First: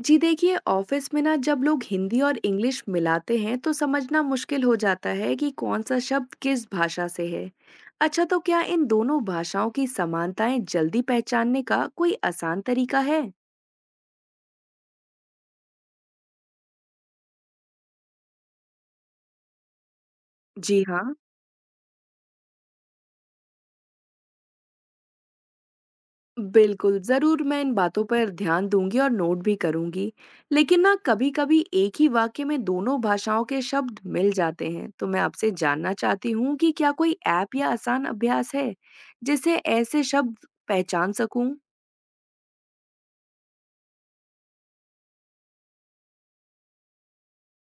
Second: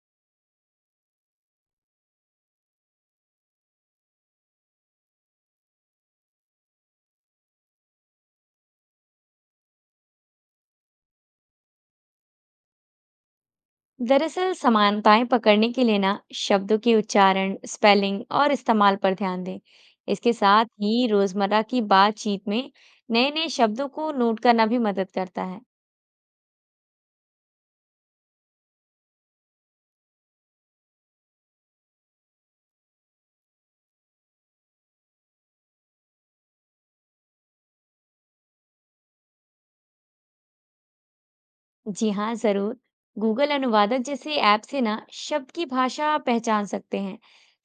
जी देखिए ऑफिस में ना जब लोग हिंदी और इंग्लिश मिलाते हैं तो समझना मुश्किल हो जाता है कि कौन सा शब्द किस भाषा से है। अच्छा, तो क्या इन दोनों भाषाओं की समानताएं जल्दी पहचानने का कोई आसान तरीका है? दरअसल समानताएं पकड़ने के लिए ना शब्दों के उच्चारण, स्पेलिंग और इस्तेमाल पर ध्यान दें। इसके साथ जी ही हाँ, रोजमर्रा की बातचीत में नए-नए शब्दों को नोट करना भी मदद करता है। बिल्कुल जरूर, मैं इन बातों पर ध्यान दूंगी और नोट भी करूंगी। लेकिन ना कभी कभी एक ही वाक्य में दोनों भाषाओं के शब्द मिल जाते हैं, तो मैं आपसे जानना चाहती हूँ कि क्या कोई ऐप या आसान अभ्यास है जिससे ऐसे शब्द पहचान सकूं। जी हाँ, जरूर। गूगल अनुवादक जैसे ऐप से ना शब्द की भाषा पहचान सकते हैं।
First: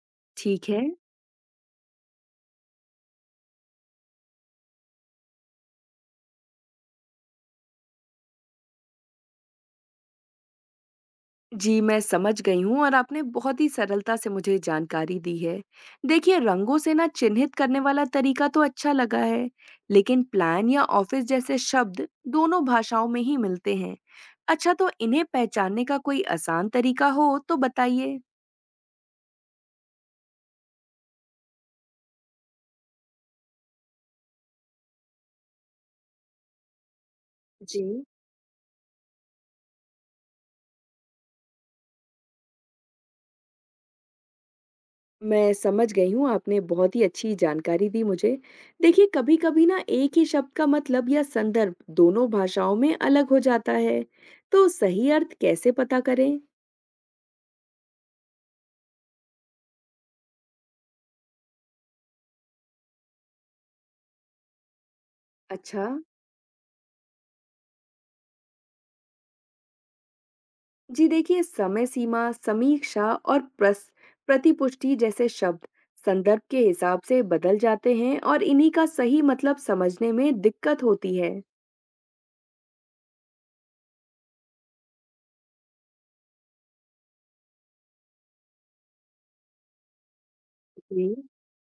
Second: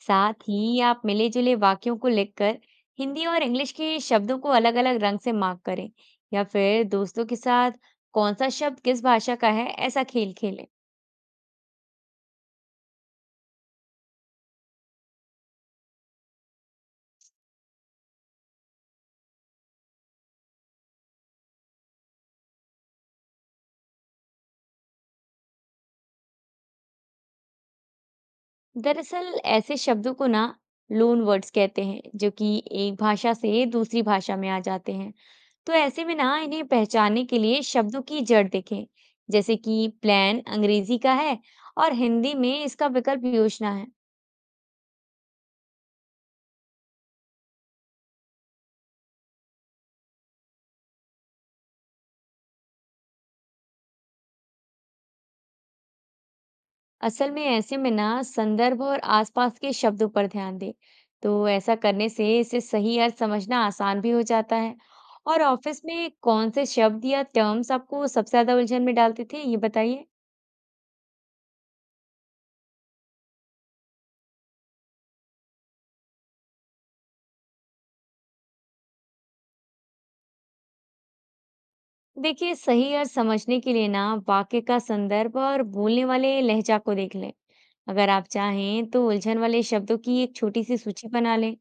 साथ ठीक ही है। आप मिले-जुले वाक्यों को लिखकर हिंदी और इंग्लिश के शब्दों को अलग-अलग रंग से मार्क करें या फिर दोस्तों के साथ कौन सा शब्द किस भाषा का है, ऐसा खेल खेलें। जी, मैं समझ गई हूँ और आपने बहुत ही सरलता से मुझे जानकारी दी है। देखिए, रंगों से ना चिन्हित करने वाला तरीका तो अच्छा लगा है, लेकिन प्लान या ऑफिस जैसे शब्द दोनों भाषाओं में ही मिलते हैं। अच्छा, तो इन्हें पहचानने का कोई आसान तरीका हो तो बताइए? दरअसल ऐसे शब्दों को ना लोन वर्ड्स कहते हैं जो कि एक भाषा से दूसरी भाषा में आ जाते हैं। तो ऐसे में ना इन्हें पहचानने के लिए जी, शब्दों की जड़ देखें। जैसे कि प्लान अंग्रेजी का है और हिंदी में इसका विकल्प योजना है। मैं समझ गई हूँ, आपने बहुत ही अच्छी जानकारी दी मुझे। देखिए, कभी-कभी ना एक ही शब्द का मतलब या संदर्भ दोनों भाषाओं में अलग हो जाता है, तो सही अर्थ कैसे पता करें? असल में ऐसे में ना संदर्भ और आसपास के शब्दों पर ध्यान दें। तो ऐसा करने से इसे सही अर्थ समझना आसान भी हो जाता है। और अच्छा। ऑफिस में कौन से शब्द या टर्म्स आपको सबसे ज्यादा उलझन में डालते थे, ये बताइए। जी देखिए, समय सीमा, समीक्षा और प्रस प्रतिपुष्टि जैसे शब्द संदर्भ के हिसाब से बदल जाते हैं और इन्हीं का सही मतलब समझने में दिक्कत होती है। देखिए सही अर्थ समझने के लिए ना वाक्य का संदर्भ और बोलने वाले लहजा को देख लें। अगर आप चाहें तो उलझन वाले शब्दों की एक छोटी सी जी सूची बना लें,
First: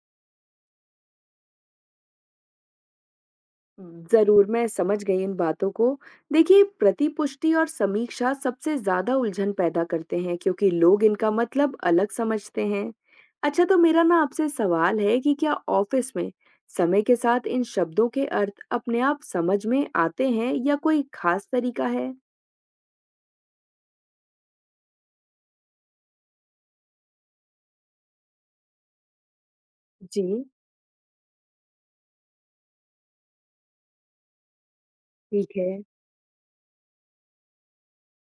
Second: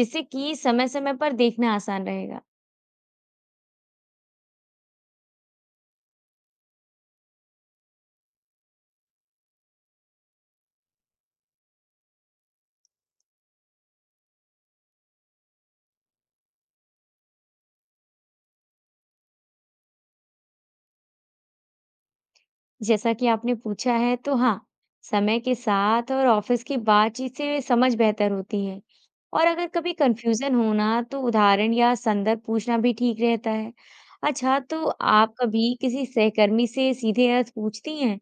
जिससे कि समय समय पर देखना आसान रहेगा। जरूर, मैं समझ गई इन बातों को। देखिए, प्रतिपुष्टि और समीक्षा सबसे ज़्यादा उलझन पैदा करते हैं क्योंकि लोग इनका मतलब अलग समझते हैं। अच्छा, तो मेरा ना आपसे सवाल है कि क्या ऑफिस में समय के साथ इन शब्दों के अर्थ अपने आप समझ में आते हैं या कोई खास तरीका है? जैसा कि आपने पूछा है तो हाँ, समय के साथ और ऑफिस की बातचीत से समझ बेहतर होती है। और अगर कभी जी, कंफ्यूजन हो ना तो उदाहरण या संदर्भ पूछना भी ठीक रहता है। अच्छा, तो आप ठीक है। कभी किसी सहकर्मी से सीधे अर्थ पूछती हैं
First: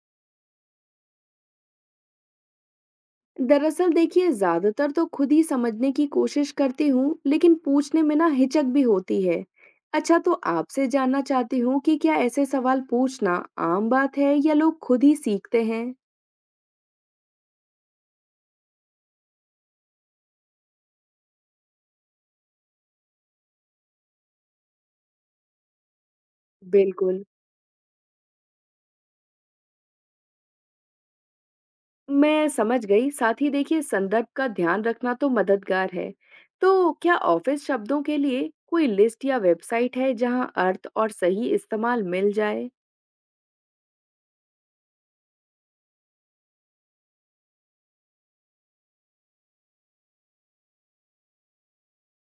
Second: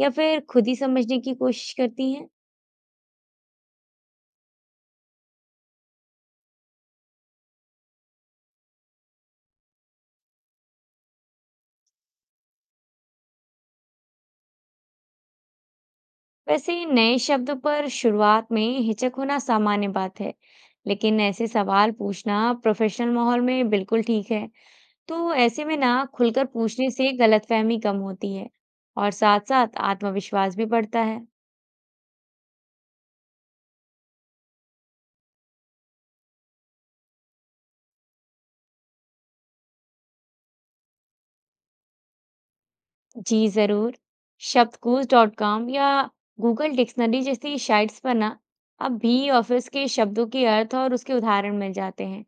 या फिर खुद ही समझने की कोशिश करती हैं? दरअसल देखिए, ज्यादातर तो खुद ही समझने की कोशिश करती हूँ, लेकिन पूछने में ना हिचक भी होती है। अच्छा, तो आपसे जानना चाहती हूँ कि क्या ऐसे सवाल पूछना आम बात है या लोग खुद ही सीखते हैं? वैसे इन नए शब्दों पर शुरुआत में हिचक होना सामान्य बात है। लेकिन ऐसे सवाल पूछना प्रोफेशनल माहौल में बिल्कुल ठीक है। तो ऐसे में ना खुलकर पूछने से बिल्कुल। गलतफहमी कम होती है और साथ साथ आत्मविश्वास भी बढ़ता है। मैं समझ गई, साथ ही देखिए संदर्भ का ध्यान रखना तो मददगार है। तो क्या ऑफिस शब्दों के लिए कोई लिस्ट या वेबसाइट है जहाँ अर्थ और सही इस्तेमाल मिल जाए? जी जरूर। शब्दकोश डॉट कॉम या गूगल डिक्शनरी जैसी साइट्स पर ना अब भी ऑफिस के शब्दों के अर्थ और उसके उदाहरण मिल जाते हैं।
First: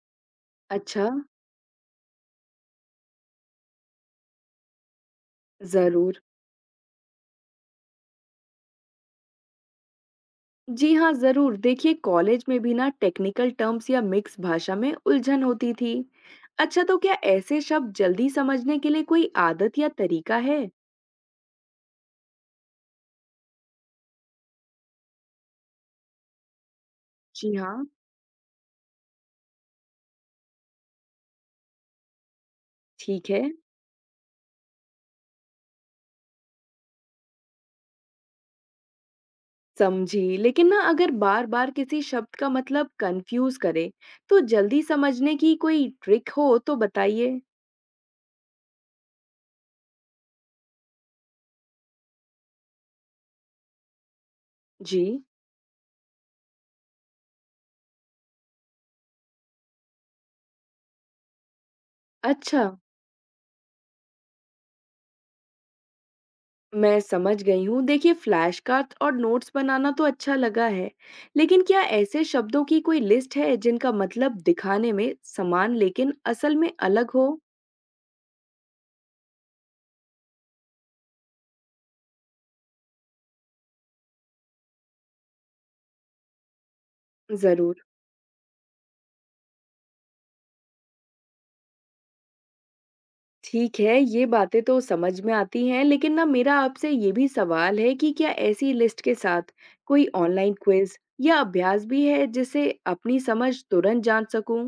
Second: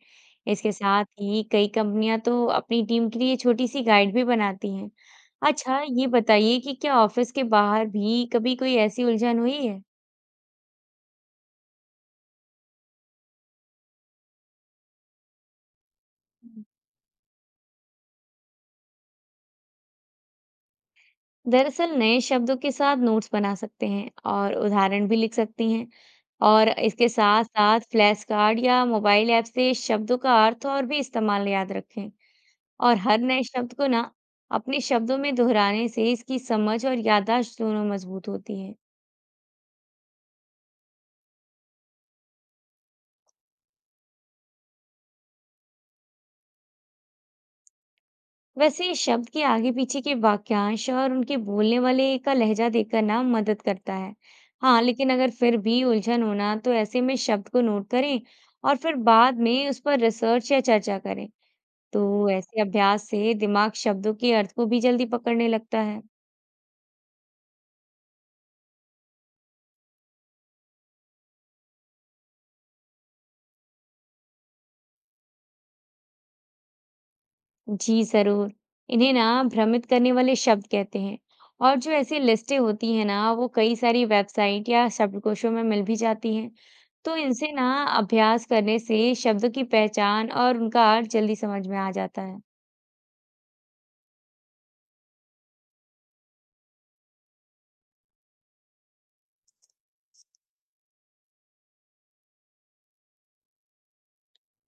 इसके अच्छा। साथ ही कई कंपनियां तो अपनी टीम के लिए छोटी सी गाइड भी बनाती हैं। अच्छा, ये जरूर। बताइए कि क्या ऑफिस के बाहर भी कभी कोई ऐसी उलझन हुई है? जी हाँ, ज़रूर। देखिए, कॉलेज में भी ना टेक्निकल टर्म्स या मिक्स भाषा में उलझन होती थी। अच्छा, तो क्या ऐसे शब्द जल्दी समझने के लिए कोई आदत या तरीका है? दरअसल नए शब्दों के साथ नोट्स बना सकते हैं और उदाहरण भी लिख सकती हैं। और इसके साथ जी हाँ। साथ फ्लैश कार्ड या मोबाइल ऐप से शब्दों का अर्थ और भी इस्तेमाल याद रखें। और हर ठीक है। नए शब्द को ना अपने शब्दों में दोहराने से इसकी समझ और याददाश्त दोनों मजबूत होती है। समझी, लेकिन ना अगर बार बार किसी शब्द का मतलब कंफ्यूज करे तो जल्दी समझने की कोई ट्रिक हो तो बताइए। वैसे शब्द के आगे पीछे के वाक्यांश और उनके बोलने वाले का लहजा देखकर ना मदद करता है। हाँ, जी। लेकिन अगर फिर भी उलझन होना तो ऐसे में शब्द को नोट करें और फिर बाद में उस पर रिसर्च या चर्चा करें। तो ऐसे अच्छा। अभ्यास से दिमाग शब्दों के अर्थ को भी जल्दी पकड़ने लगता है। मैं समझ गई हूँ। देखिए, फ्लैश कार्ड और नोट्स बनाना तो अच्छा लगा है, लेकिन क्या ऐसे शब्दों की कोई लिस्ट है जिनका मतलब दिखाने में समान लेकिन असल में अलग हो? जी ज़रूर, इन्हें ना भ्रमित करने वाले शब्द कहते हैं। और जो ऐसी लिस्टें होती हैं ना, वो कई सारी वेबसाइट या शब्दकोशों में मिल भी जाती हैं। तो इनसे ना ज़रूर। अभ्यास करने से शब्दों की पहचान और उनका अर्थ जल्दी समझ में आ जाता है। ठीक है, ये बातें तो समझ में आती हैं, लेकिन ना मेरा आपसे ये भी सवाल है कि क्या ऐसी लिस्ट के साथ कोई ऑनलाइन क्विज़ या अभ्यास भी है जिससे अपनी समझ तुरंत जान सकूँ?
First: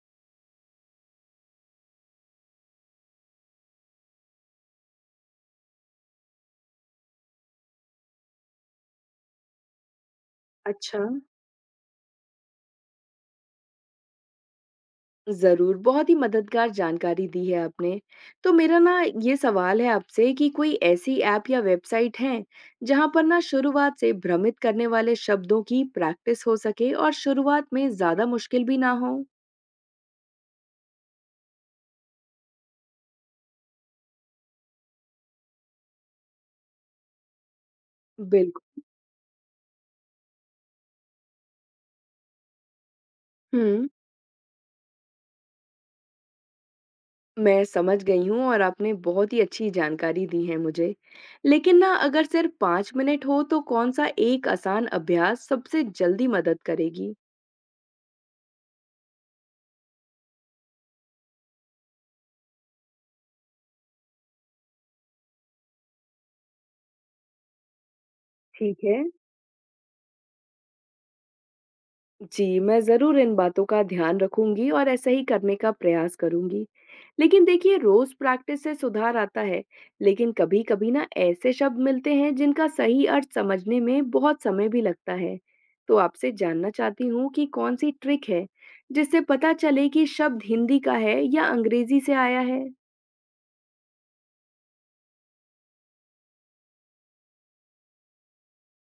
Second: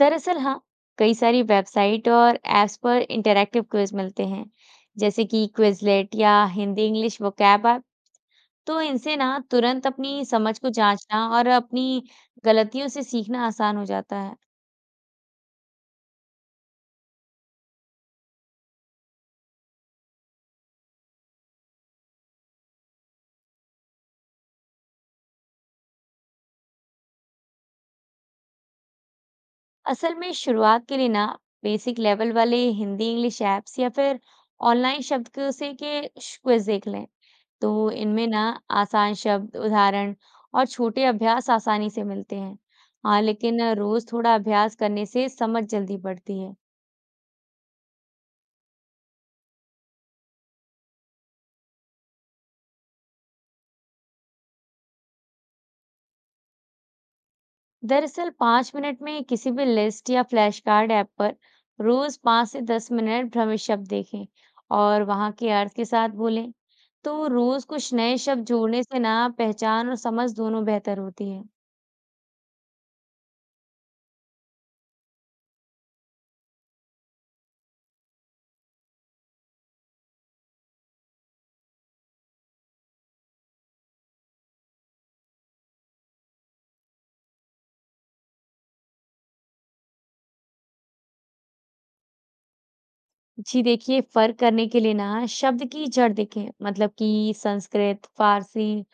दरअसल हाँ, कई सारी वेबसाइट और ऐप्स पर इंटरैक्टिव क्विज मिलते हैं, जैसे कि क्विजलेट या हिंदी इंग्लिश वोकैब। तो इनसे ना तुरंत अपनी समझ को अच्छा। जांचना और अपनी गलतियों से सीखना आसान हो जाता है। ज़रूर, बहुत ही मददगार जानकारी दी है आपने। तो मेरा ना ये सवाल है आपसे कि कोई ऐसी ऐप या वेबसाइट हैं, जहाँ पर ना शुरुआत से भ्रमित करने वाले शब्दों की प्रैक्टिस हो सके और शुरुआत में ज़्यादा मुश्किल भी ना हो? असल में शुरुआत के लिए ना बेसिक लेवल वाले हिंदी इंग्लिश ऐप्स या फिर ऑनलाइन शब्दकोश के क्विज देख लें। तो इनमें ना बिल्कुल। आसान शब्द, उदाहरण और छोटे अभ्यास आसानी से मिलते हैं। हाँ, लेकिन हम्म। रोज थोड़ा अभ्यास करने से समझ जल्दी बढ़ती है। मैं समझ गई हूँ और आपने बहुत ही अच्छी जानकारी दी है मुझे। लेकिन ना अगर सिर्फ 5 मिनट हो तो कौन-सा एक आसान अभ्यास सबसे जल्दी मदद करेगी? दरअसल 5 मिनट में किसी भी लिस्ट या फ्लैश कार्ड ऐप पर रोज 5 से 10 मिनट भ्रमित शब्द देखें और वहां के अर्थ के साथ बोलें। तो रोज कुछ नए शब्द जोड़ने ठीक से है। ना पहचान और समझ दोनों बेहतर होती है। जी, मैं ज़रूर इन बातों का ध्यान रखूंगी और ऐसा ही करने का प्रयास करूंगी। लेकिन देखिए, रोज़ प्रैक्टिस से सुधार आता है, लेकिन कभी-कभी ना ऐसे शब्द मिलते हैं जिनका सही अर्थ समझने में बहुत समय भी लगता है। तो आपसे जानना चाहती हूँ कि कौन सी ट्रिक है, जिससे पता चले कि शब्द हिंदी का है या अंग्रेजी से आया है? जी देखिए, फ़र्क करने के लिए ना शब्द की जड़ देखें, मतलब कि संस्कृत, फ़ारसी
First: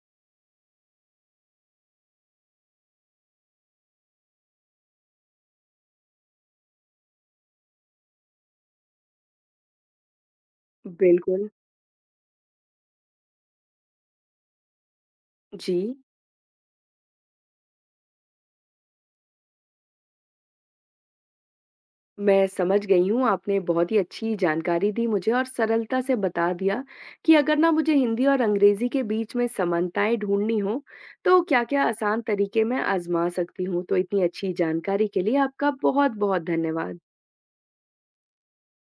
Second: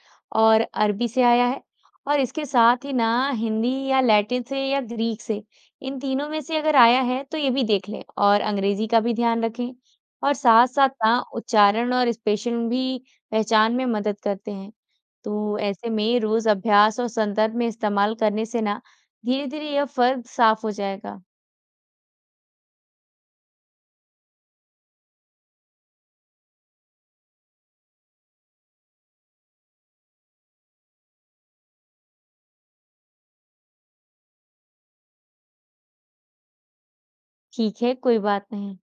और अरबी से आया है। और इसके साथ ही ना हिंदी या लैटिन से या ग्रीक से, इन तीनों में से अगर आया है तो ये भी देख लें और अंग्रेजी का भी ध्यान रखें। और साथ-साथ ना बिल्कुल। उच्चारण और स्पेशल भी पहचान में मदद करते हैं। तो जी। ऐसे में रोज़ अभ्यास और संदर्भ में इस्तेमाल करने से ना धीरे-धीरे यह फ़र्क साफ़ हो जाएगा। मैं समझ गई हूँ, आपने बहुत ही अच्छी जानकारी दी मुझे और सरलता से बता दिया कि अगर ना मुझे हिंदी और अंग्रेज़ी के बीच में समानताएँ ढूँढनी हो, तो क्या-क्या आसान तरीके मैं आज़मा सकती हूँ। तो इतनी अच्छी जानकारी के लिए आपका बहुत-बहुत धन्यवाद। ठीक है, कोई बात नहीं।